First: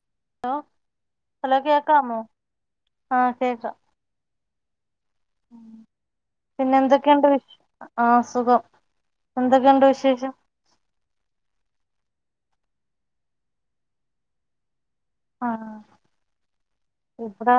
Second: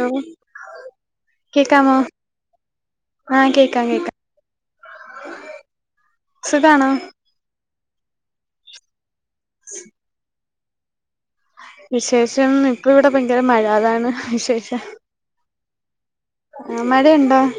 Hello കേക്കാമോ ആഹ് കേക്കാം കേക്കാം പിന്നെ സുഖാണോ എന്തൊക്കെയുണ്ട് ആഹ് സുഖം എന്തൊക്കെയുണ്ട് വിശേഷം വിശേഷം ഇപ്പൊ ഇവിടെ ഭയങ്കര മഴ അതാണ് വിശേഷം ആണോ ആഹ് മഴയുണ്ടോ ഇവ്ടാ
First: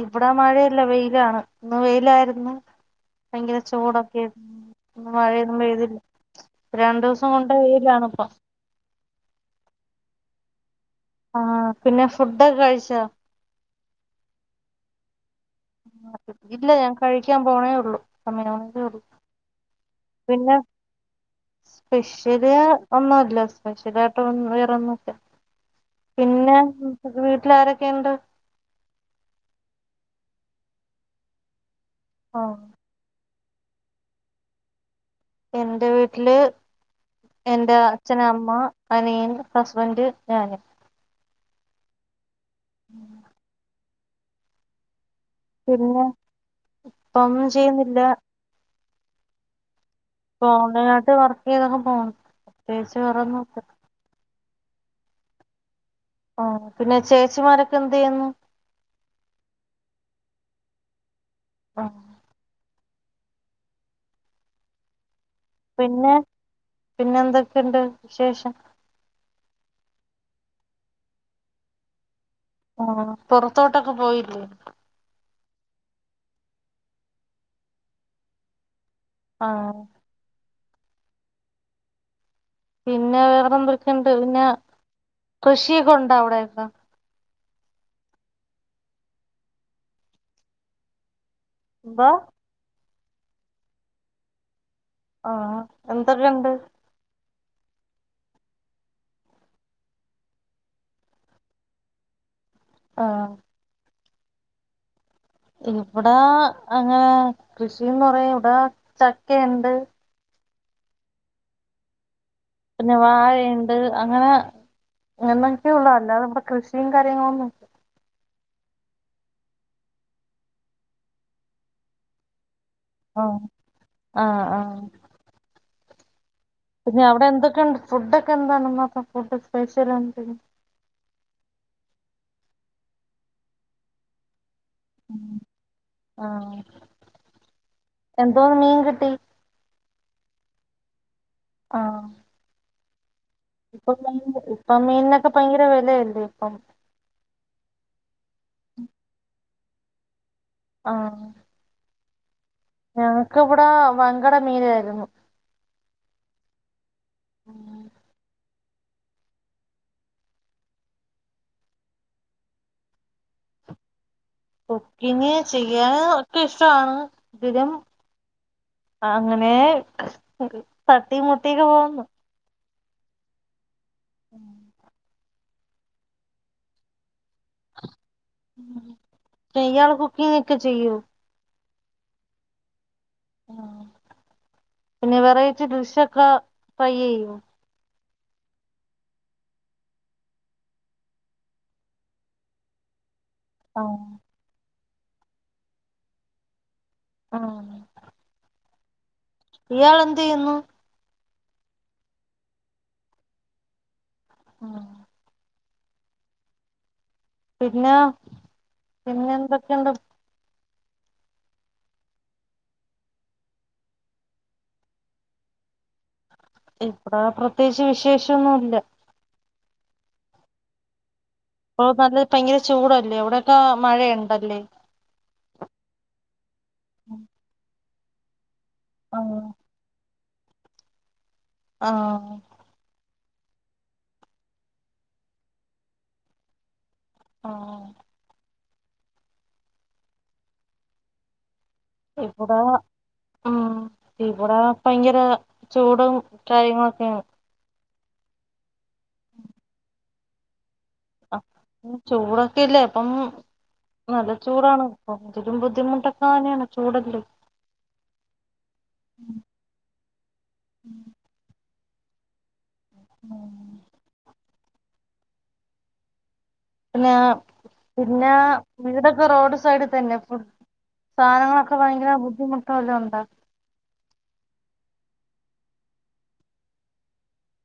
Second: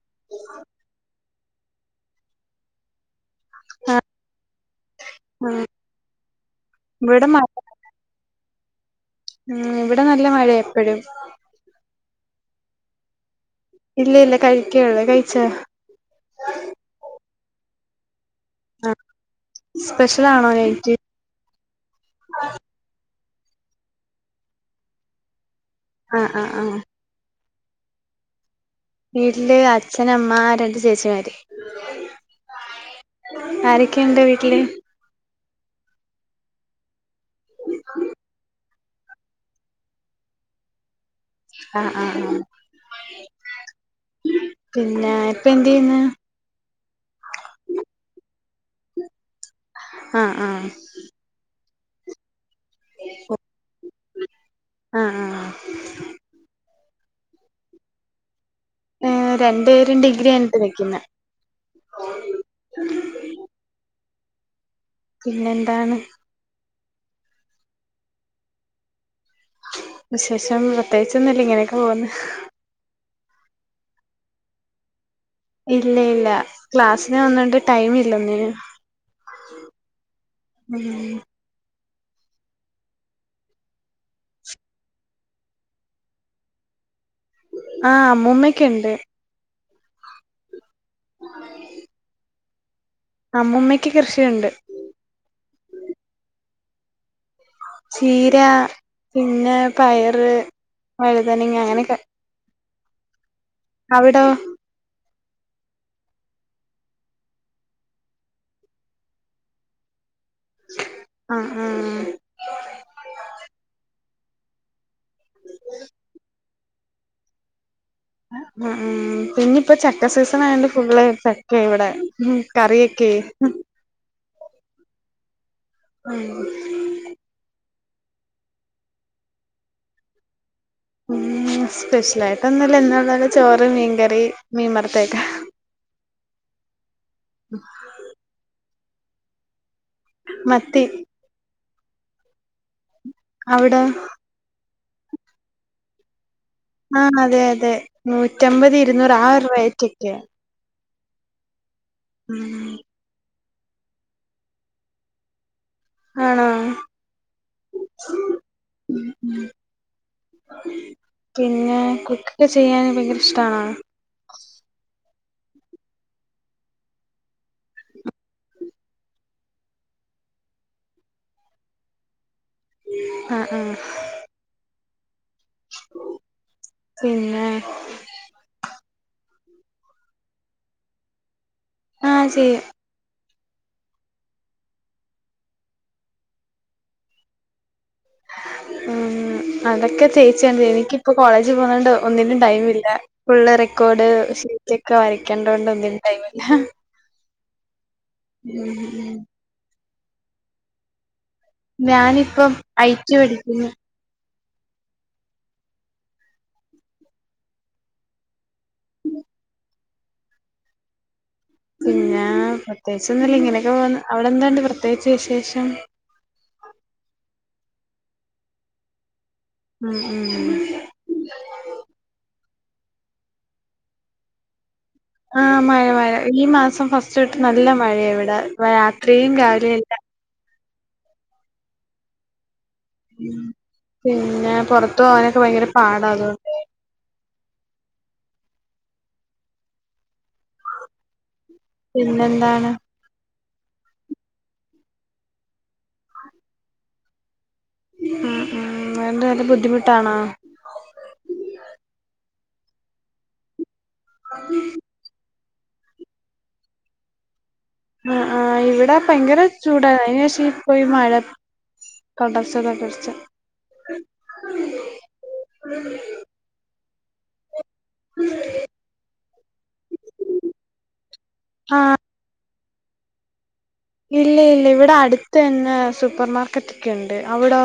ഇവ്ടാ മഴയല്ല വെയിലാണ് ഇന്ന് വെയിലായിരുന്നു ഭയങ്കര ആഹ് ചൂടൊക്കെയായിരുന്നു മഴയൊന്നും ആഹ് പെഴുതില്ല രണ്ടു ഇവിടെ സം കൊണ്ട് വെയിലാണ് ഇപ്പം ഉ ഇവിടെ നല്ല മഴ എപ്പോഴും ആഹ പിന്നെ ഫുഡൊക്കെ കഴിച്ചോ ഇല്ല ഇല്ല കഴിക്കുള്ളേ കഴിച്ച ഇല്ല ഞാൻ കഴിക്കാൻ പോണേ ഉള്ളൂ സമ ആഹ് സ്പെഷ്യലാണോ പിന്നെ നൈറ്റ് സ്പെഷ്യല് ഒന്നുംല്ല സ്പെഷ്യല ആായിട്ട് വേറെന്നൊല്ല ആഹ് ആഹ് പിന്നെ ആഹ് വീട്ടിലാരൊക്കെയുണ്ട് വീട്ടില് അച്ഛനമ്മ രണ്ട് ചേച്ചിമാര് ആഹ ആരൊക്കെയ ഉണ്ട്ോ വീട്ടില് എറെ വീട്ടില് എൻ്റെഅച്ഛന അമ്മ അനീയൻ ഹസ്ബന്ഡ് ഞാന് ആഹ ആഹ ആഹ പിന്നെ എന്ത് ചെയ്യുന്നു പിന്നെ ഇപ്പൊ ഒന്നും ചെയ്യുന്നില്ല ഉ പോണ്ടായിട്ട് വർക്ക് ചെയ്തൊക്കെ പോ പ്രത്യേകിച്ച് വറെന്ന ഇല്ല ആഹ ആഹ പിന്നെ ചേച്ചിമാരൊക്കെ എന്ത് യ്യുന്നു രണ്ടു പേരും ഡിഗ്രി കഴിഞ്ഞിട്ട് നിക്കുന്നെ ആഹ പിന്നെന്ത പിന്നെ പിന്നെ എന്തൊക്കെണ്ട് വിശേഷം വിശേഷം പ്രത്യേകിച്ച് ഒന്നുല്ല ഇങ്ങനെയൊക്കെ പോകുന്ന് ആഹ് പൊറത്തോട്ടൊക്കെ പോയില്ലേ ഇല്ല ഇല്ല ക്ലാസിന് പോവുന്നോണ്ട് ടൈമില്ല ഒന്നിനും ആഹ് ഉം പിന്നെ വേറെ എന്തൊക്കെയുണ്ട് പിന്നെ കൃഷിയൊക്കെ ഉണ്ടാ അവിടെയൊക്കെ ആഹ് അമ്മൂമ്മക്ക് ഇണ്ട് ആ ബ അമ്മൂമ്മയ്ക്ക് കൃഷിയുണ്ട് ആഹ് എന്തക്കെണ്ട് ചീര പിന്നെ പയറ് വഴുതനങ്ങ അങ്ങനെക്കെ ആഹ് അവിടോ ഇവിടാ അങ്ങനെ കൃഷിന്ന് പറയാൻ ഇവിടെ ചക്കയ്ണ്ട് ആഹ് ഹ് പിന്നെ വാഴയ്ണ്ട് അങ്ങനെ അങ്ങനെക്കെയുള്ളൂ അല്ലാതെ ഇബടെ കൃഷി കാര്യങ്ങളൊന്നും ഇല്ല ഉം പിന്നെ ഇപ്പോ ചക്ക സീസൺ ആയോണ്ട് ഫുള്ള് ചക്കേ ഇവടെ ഉം കറി ആഹ് ആഹ് ആഹ് ഉം പിന്നെ അവടെ എന്തൊക്കെയുണ്ട് ഫുഡ് ഒക്കെ എന്താണ് മാത്രം ഫുഡ് സ്പെഷ്യൽ എന്തര് ഉം സ്പെഷ്യലായിട്ട് ഒന്നുംല്ല എന്നുള്ള പോലെ ചോറ് മീൻകറി മീൻ വറത്തതെക്കെ ആഹ് ഉം എന്തോന്ന് മീൻ കിട്ടി മത്തി ആഹ് അവിടോ ഇപ്പൊ [inaudible] ഇപ്പ മീനിനൊക്കെ ഭയങ്കര വെലയല്ലേ ഇപ്പം ആഹ് അതെ അതെ നൂറ്റമ്പത് ഇരുന്നൂറ് ആ ഒരു റേറ്റൊക്കെയാ ആഹ് ഉം ഞങ്ങക്കിവിടെ വങ്കട മീനാര്ന്നു ആണോ പിന്നെ കുക്ക് ഒക്കെ ചെയ്യാന് ഭയങ്കര ഇഷ്ട്ടാണോ കുക്കിങ് ചെയ്യാന് ഒക്കെ ഇഷ്ട്ടാണ് [unintelligible] അങ്ങനെ തട്ടി മുട്ടിയൊക്കെ പോവുന്നു ആഹ് ആഹ് ഏഹ് പിന്നെ ഇയാള് കുക്കിംങ്ങൊക്കെ ചെയ്യോ ആഹ് ചെയ്യും ആഹ് പിന്നെ വെറൈറ്റി ഡ്രിഷ്യയൊക്കെ ട്രൈയ്യെയ്യോ ഉം അതൊക്കെ ചേച്ചിയാണ് എനിക്കിപ്പോ കോളേജ് പോന്നോണ്ട് ഒന്നിനും ടൈമില്ല ഫുള്ള് റെക്കോർഡ് ഷീറ്റൊക്കെ വരയ്ക്കേണ്ടോണ്ട് ഒന്നിനും ടൈമില്ല ആഹ് ഉം ഉം ഇയാളെന്തെയ്യുന്നു ഞാനിപ്പം ഐ ടി പഠിക്കുന്നു ആഹ് പിന്നെ പിന്നെന്തൊക്കെണ്ട് പിന്നെ പ്രത്യേകിച്ച് ഒന്നുല്ലിങ്ങനൊക്കെ പോവുന്നു അവിടെന്തുണ്ട് പ്രത്യേകിച്ച് വിശേഷം ഇവടെ പ്രത്യേകിച്ച് വിശേഷൊന്നുല്ല ഉം ഉം പ്പൊ നല്ല ഭയങ്കര ചൂടല്ലേ ഇവിടൊക്കെ മഴയുണ്ടല്ലേ ആഹ് മഴ മഴ ഈ മാസം ഫസ്റ്റ് തൊട്ട് നല്ല മഴയ ഇവിടെ രാത്രിയും ആഹ് രാവിലെയല്ല ആഹ് ഉം പിന്നെ പൊറത്ത് പോകാനൊക്കെ ഭയങ്കര പാടാ അതൊ ആഹ് ഇവടെ പിന്നെന്താണ് ഉം ഇവടെ ഭയങ്കര ചൂടും കാര്യങ്ങളൊക്കേണ് ഉം ഉം അയിന്റെ നല്ല ബുദ്ധിമുട്ടാണോ ആഹ് ചൂടൊക്കെല്ലേ അപ്പം നല്ല ചൂടാണ് കൊറച്ചൊക്കെ ബുദ്ധിമുട്ടൊക്ക ന്നേണ് ചൂടല്ലേ ആഹ് ആഹ് ഇവിടെ ഭയങ്കര ചൂടാ അയിന് ശേഷിപ്പോയി മഴ തൊടർച്ച- തൊടച്ച പിന്നെ പിന്നെ വീടൊക്കെ റോഡ് സൈഡിത്തന്നെ ഫു സാനങ്ങളൊക്കെ ആ വയങ്കര ബുദ്ധിമുട്ട് വല്ലോംണ്ടോ ഇല്ല ഇല്ല ഇവിടെ അടുത്ത് തന്നെ സൂപ്പർ മാർക്കറ്റൊക്കെണ്ട് അവിടോ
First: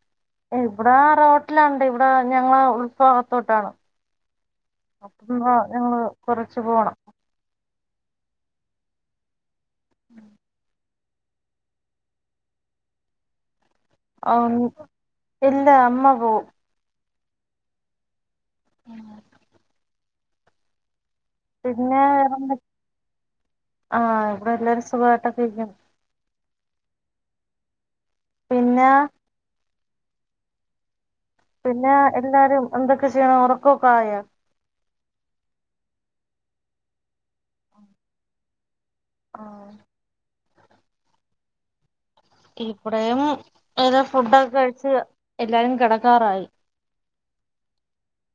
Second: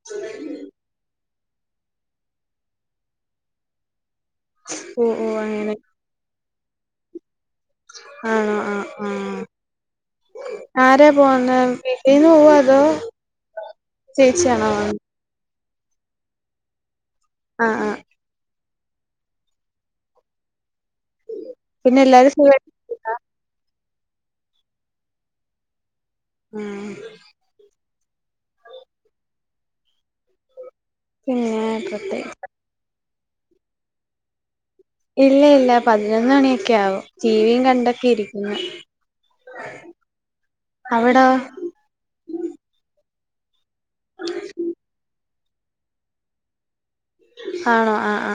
[inaudible] ഇവിടെ റോട്ടിലുണ്ട് ഇവിടെ ഞങ്ങള് ഉൾഭാഗത്തോട്ടാണ് ഓ ഓ അപ്പം ആഹ് അങ്ങനെ ഞങ്ങള് കൊറച്ച് പോണം ആണോ ആഹ് ആഹ് ഉം ആര പോവുന്നെ വീട്ടീന്ന് പോവോ അതോ ചേച്ചിയാണോ ആഹ് പോവുന്നെ? ഇല്ല അമ്മ പോവും ആഹ് ആഹ് ഉം പിന്നെ എല്ലാരും പിന്നെവേറെ ന്തോ സുഖായിട്ടിരിക്കുന്നോ ഇവിടെ എല്ലാരും സുഖമായിട്ടൊക്കെ ഇരിക്കുന്നു ഉം പിന്നെ പിന്നെ എല്ലാരും എന്തൊക്കെ ചെയ്യണ് ഉറക്കൊക്കെ ആയോ. ഇല്ല ഇല്ല പതിനൊന്ന് മണിയൊക്കെ ആകും ടീ വിയും കണ്ടൊക്കെ ഇരിക്കുന്നു. ആഹ് അവിടോ ഇവടേയും എല്ലാം ഫുഡൊക്കെ കഴി ച്ച് എല്ലാരും കിടക്കാറായി. ആഹ് ആ ആ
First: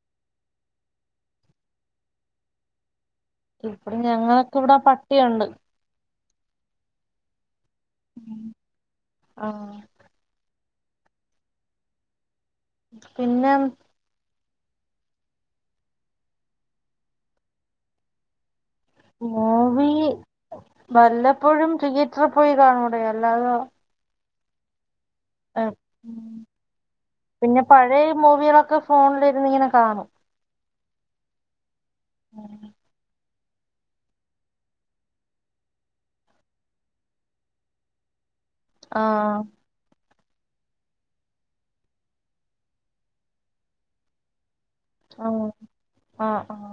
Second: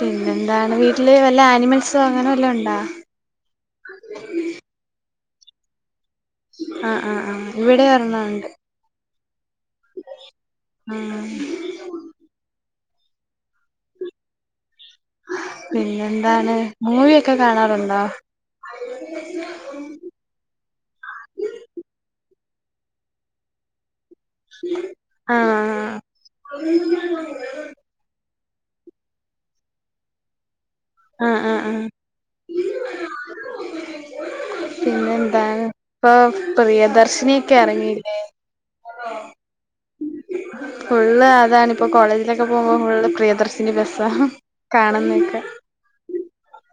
പിന്നെന്താണ് വീട്ടില് വല്ല ആനിമൽസോ അങ്ങനെ വല്ലോണ്ടോ? ഇൽ പ്പെടും ഞങ്ങളൊക്കെ ഇവടെ പട്ടിയുണ്ട്. ആഹ് ആഹ് ആഹ് ഇവിടേം ഒരെണ്ണം ഉണ്ട്. ആഹ് ആഹ് പിന്നെം പിന്നെന്താണ് മൂവി ഒക്കെ കാണാറുണ്ടോ മൂവി വല്ലപ്പോഴും തിയേറ്ററി പോയി കാണൂടി അല്ലാതെ [inaudible] അഹ് ഉം പിന്നെ പഴേ മൂവികളൊക്കെ ഫോണിലിരുന്ന് ഇങ്ങനെ കാണും. ആഹ് ആഹ് ആഹ് പിന്നെ എന്താണ് ഇപ്പാ പ്രിയദർശിനിയൊക്കെ എറങ്ങിയില്ലേ. ആഹ് ഫുള്ള് അതാണിപ്പൊ കോളേജിലൊക്കെ പോകുമ്പൊ ഫുള്ള് പ്രിയദർശിനി ബസ്സാ കാണുന്നൊക്കെ ആണോ ഉം ആഹ് ആഹ്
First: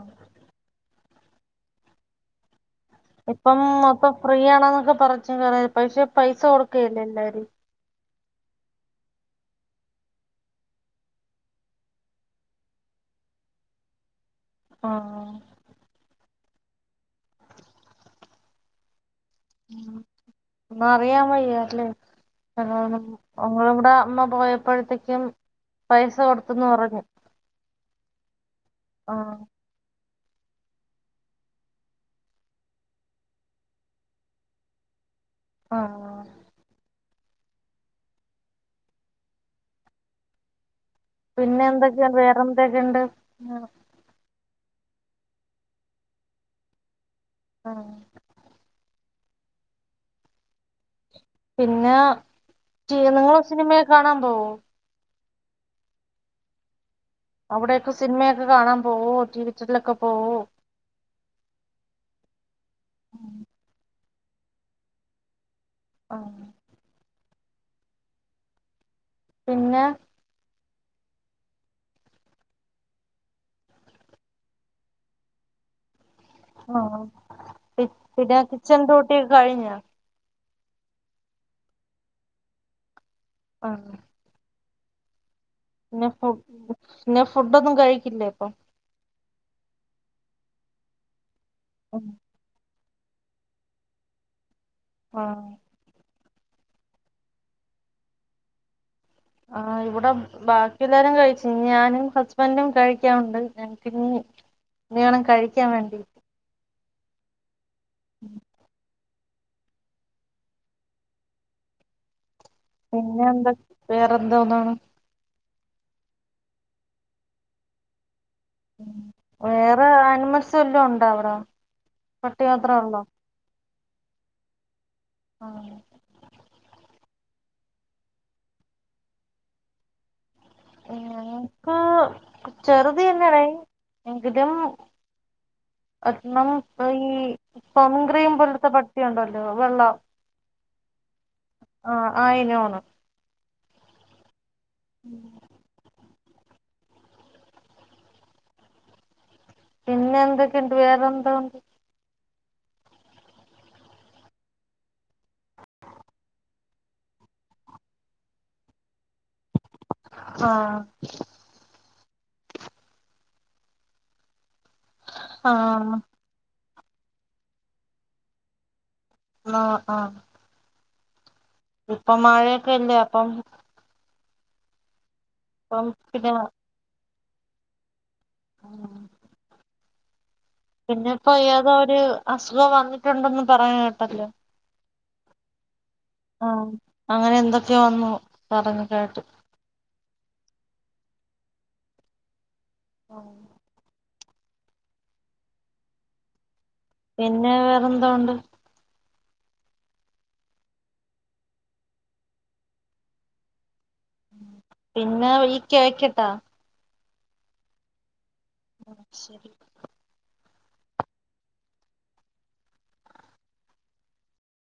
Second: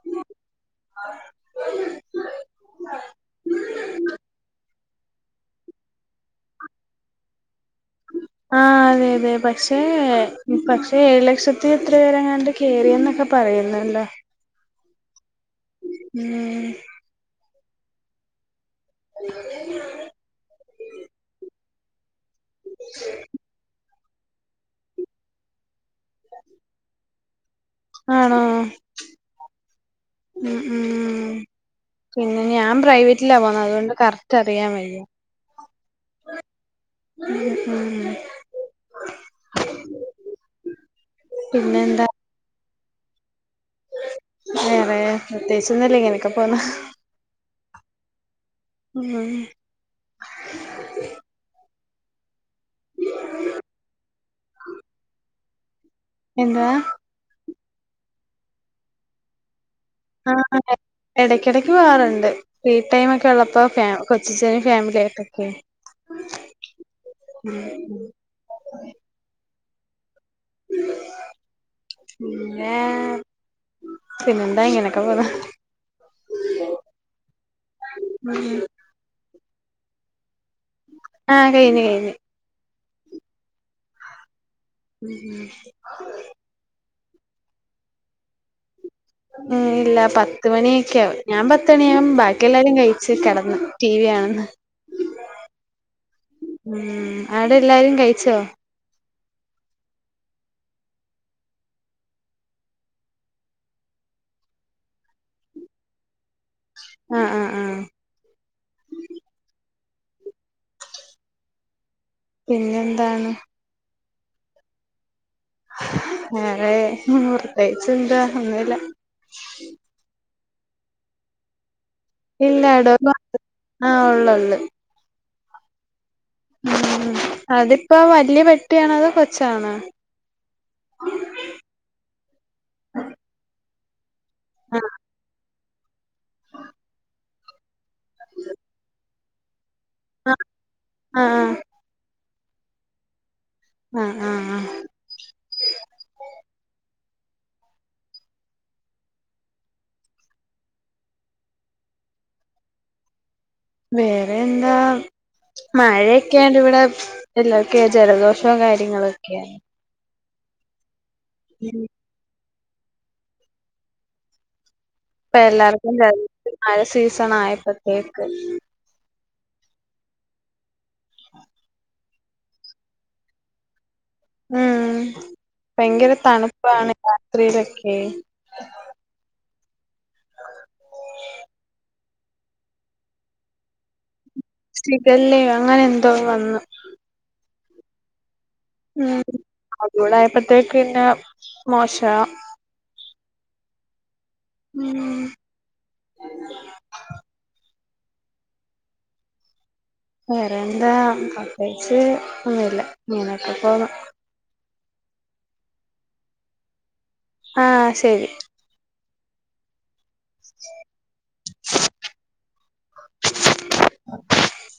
ഇപ്പം മൊത്തം ഫ്രീ ആണ്ന്നൊക്കെ പറച്ചില് തൊടങ്ങി പക്ഷെ പൈസ കൊട്ക്കയല്ലേ എല്ലാരും. ആഹ് അതെ അതെ പക്ഷേ പക്ഷേ ഏഴ് ലക്ഷത്തി എത്ര പേരെങ്ങാണ്ട്. കേറിന്നൊക്കെ പറയുന്നല്ലോ. ആഹ് ആഹ് ഉം [inaudible] ഉം ഒന്നും അറിയാൻ വയ്യല്ലേ. അങ്ങളെ [unintelligible] അങ്ങളെ വ്ടെ അമ്മ പോയപ്പഴത്തേക്കും പൈസ കൊട്ത്തെന്ന് പറഞ്ഞു. ആണോ ആഹ് ഉം ഉം പിന്നെ ഇനി ഞാൻ പ്രൈവറ്റിലാ പോണത് അതുകൊണ്ട് കറക്റ്റ് അറിയാൻ വയ്യ. ആണോ ഉം ഉം ഉം പിന്നെ എന്തെക്കെയുണ്ട് വേറെ എന്തൊക്കെയുണ്ട്. വേറെ പ്രത്യേകിച്ച് ഒന്നുല്ല ഇങ്ങനൊയൊക്കെ പോവ്ന്ന് ആഹ് ഉം ഉം പിന്നെ [unintelligible] ങ്ങളെ സിനിമയൊക്കെ കാണാൻ പോവോ എന്തുവാ അവിടെയൊക്കെ സിനിമയൊക്കെ കാണാൻ പോവോ തിയേറ്ററിലൊക്കെ പോ ആഹ്, [unintelligible] എടയ്ക്കെടയ്ക്ക് പോകാറുണ്ട് ഫ്രീ ടൈം ഒക്കെ ഉള്ളപ്പോ ഫാ കൊച്ചച്ചനും ഫാമിലി ആയിട്ടൊക്കെ. ആ ഉം ഉം പിന്നെ പിന്നെ പിന്നെന്താ ഇങ്ങനെക്കെ പോവ്ന്ന് ആഹ് പി പിന്നെ കിച്ചൻഡ്യൂട്ടിയൊക്കെ കഴിഞ്ഞൊ ആഹ് കഴിഞ്ഞ് കഴിഞ്ഞ് ആഹ് ഉം ഉം പിന്നെ ഫുഡ് പിന്നെ ഫുഡ്ഡൊന്നും കഴിക്കില്ലേ പ്പൊ? ഉം ഇല്ല പത്ത് മണിയൊക്കെയാവും ഞാൻ പത്ത് മണി [inaudible] ബാക്കിയെല്ലാരും കഴിച്ച് കെടന്ന് ടിവി കാണുന്ന് ആഹ് ഉം അവ്ടെ എല്ലാരും കഴിച്ചോ? ആഹ് ഇവിടെ ബാക്കിയല്ലാരും കഴിച്ച് ഞാനും ഹസ്ബന്റും കഴിക്കാൻ ഉണ്ട് ഞങ്ങക്ക്‌ ഇനി ഇനി വേണം കഴിക്കാൻ വേണ്ടി ആഹ് ആഹ് ആഹ് പിന്നെ പിന്നെന്താണ് എന്താ വേറെന്തൊന്നാണ്? വേറെ പ്രത്യേകിച്ചെന്താ ഒന്നുല്ല വേറെ ആനിമൽസ് വല്ലോം ഉണ്ടോ അവ്ടെ? ഇല്ല ഡോഗ് മാത്രേ ആഹ് ഉള്ളുള്ളു ആഹ് ഉം അതിപ്പോ വല്ല്യ പെട്ടിയാണോ അതൊ കൊച്ചാണോ? ഇങ്ങന്ന്പ്പൊ ചെറുതിയല്ലടെയ് എങ്കിലും ആഹ് ഒരെണ്ണം ഈ കൊഗ്രീം പോൽത്തെ പട്ടിയുണ്ടല്ലോ വെള്ള ആഹ് ആഹ് ആഹ് ആയിനോണ്. ആഹ് ആഹ് ആഹ് [inaudible] പിന്നെന്തെക്കെണ്ട് വേറെന്താ? വേറെയെന്താ മഴയൊക്കെയാണ് ഇവിടെ എല്ലാർക്കുവേ ജലദോഷവും കാര്യങ്ങളൊക്കെയാ ആഹ് [inaudible] ഇപ്പ ആ എല്ലാർക്കും ജലദോഷം മഴ സീസണായപ്പൾത്തേക്ക് ആഹ് ആഹ് ഇപ്പൊ മഴൊക്കല്ലേ അപ്പം ഉം ഇപ്പം ഭയങ്കര പിന്നെ തണുപ്പാണ് രാത്രിയിലൊക്കെ ആഹ് പിന്നെപ്പോ ഏതോരു അസുഖം വന്നിട്ടുണ്ടെന്ന് പറഞ്ഞ് കേട്ടല്ലോ ഷിഗല്ലെ അങ്ങനെന്തോ ആ വന്ന് അങ്ങനെ എന്തൊക്കെയോ വന്നു. പറഞ്ഞു കേട്ടു ഉം അതു കൂടായപ്പോത്തേക്ക് പിന്നെ മോശ ആഹ് ഊം പിന്നെ വേറെന്തൊണ്ട്? വേറെയെന്താ പ്രത്യേകിച്ച് ഒന്നുംല്ല ഇങ്ങനൊക്കെ പോണു. പിന്നെ വിളിക്കാ വെക്ക്യട്ടോ ആഹ് ശെരി ആഹ് ശെരി [inaudible]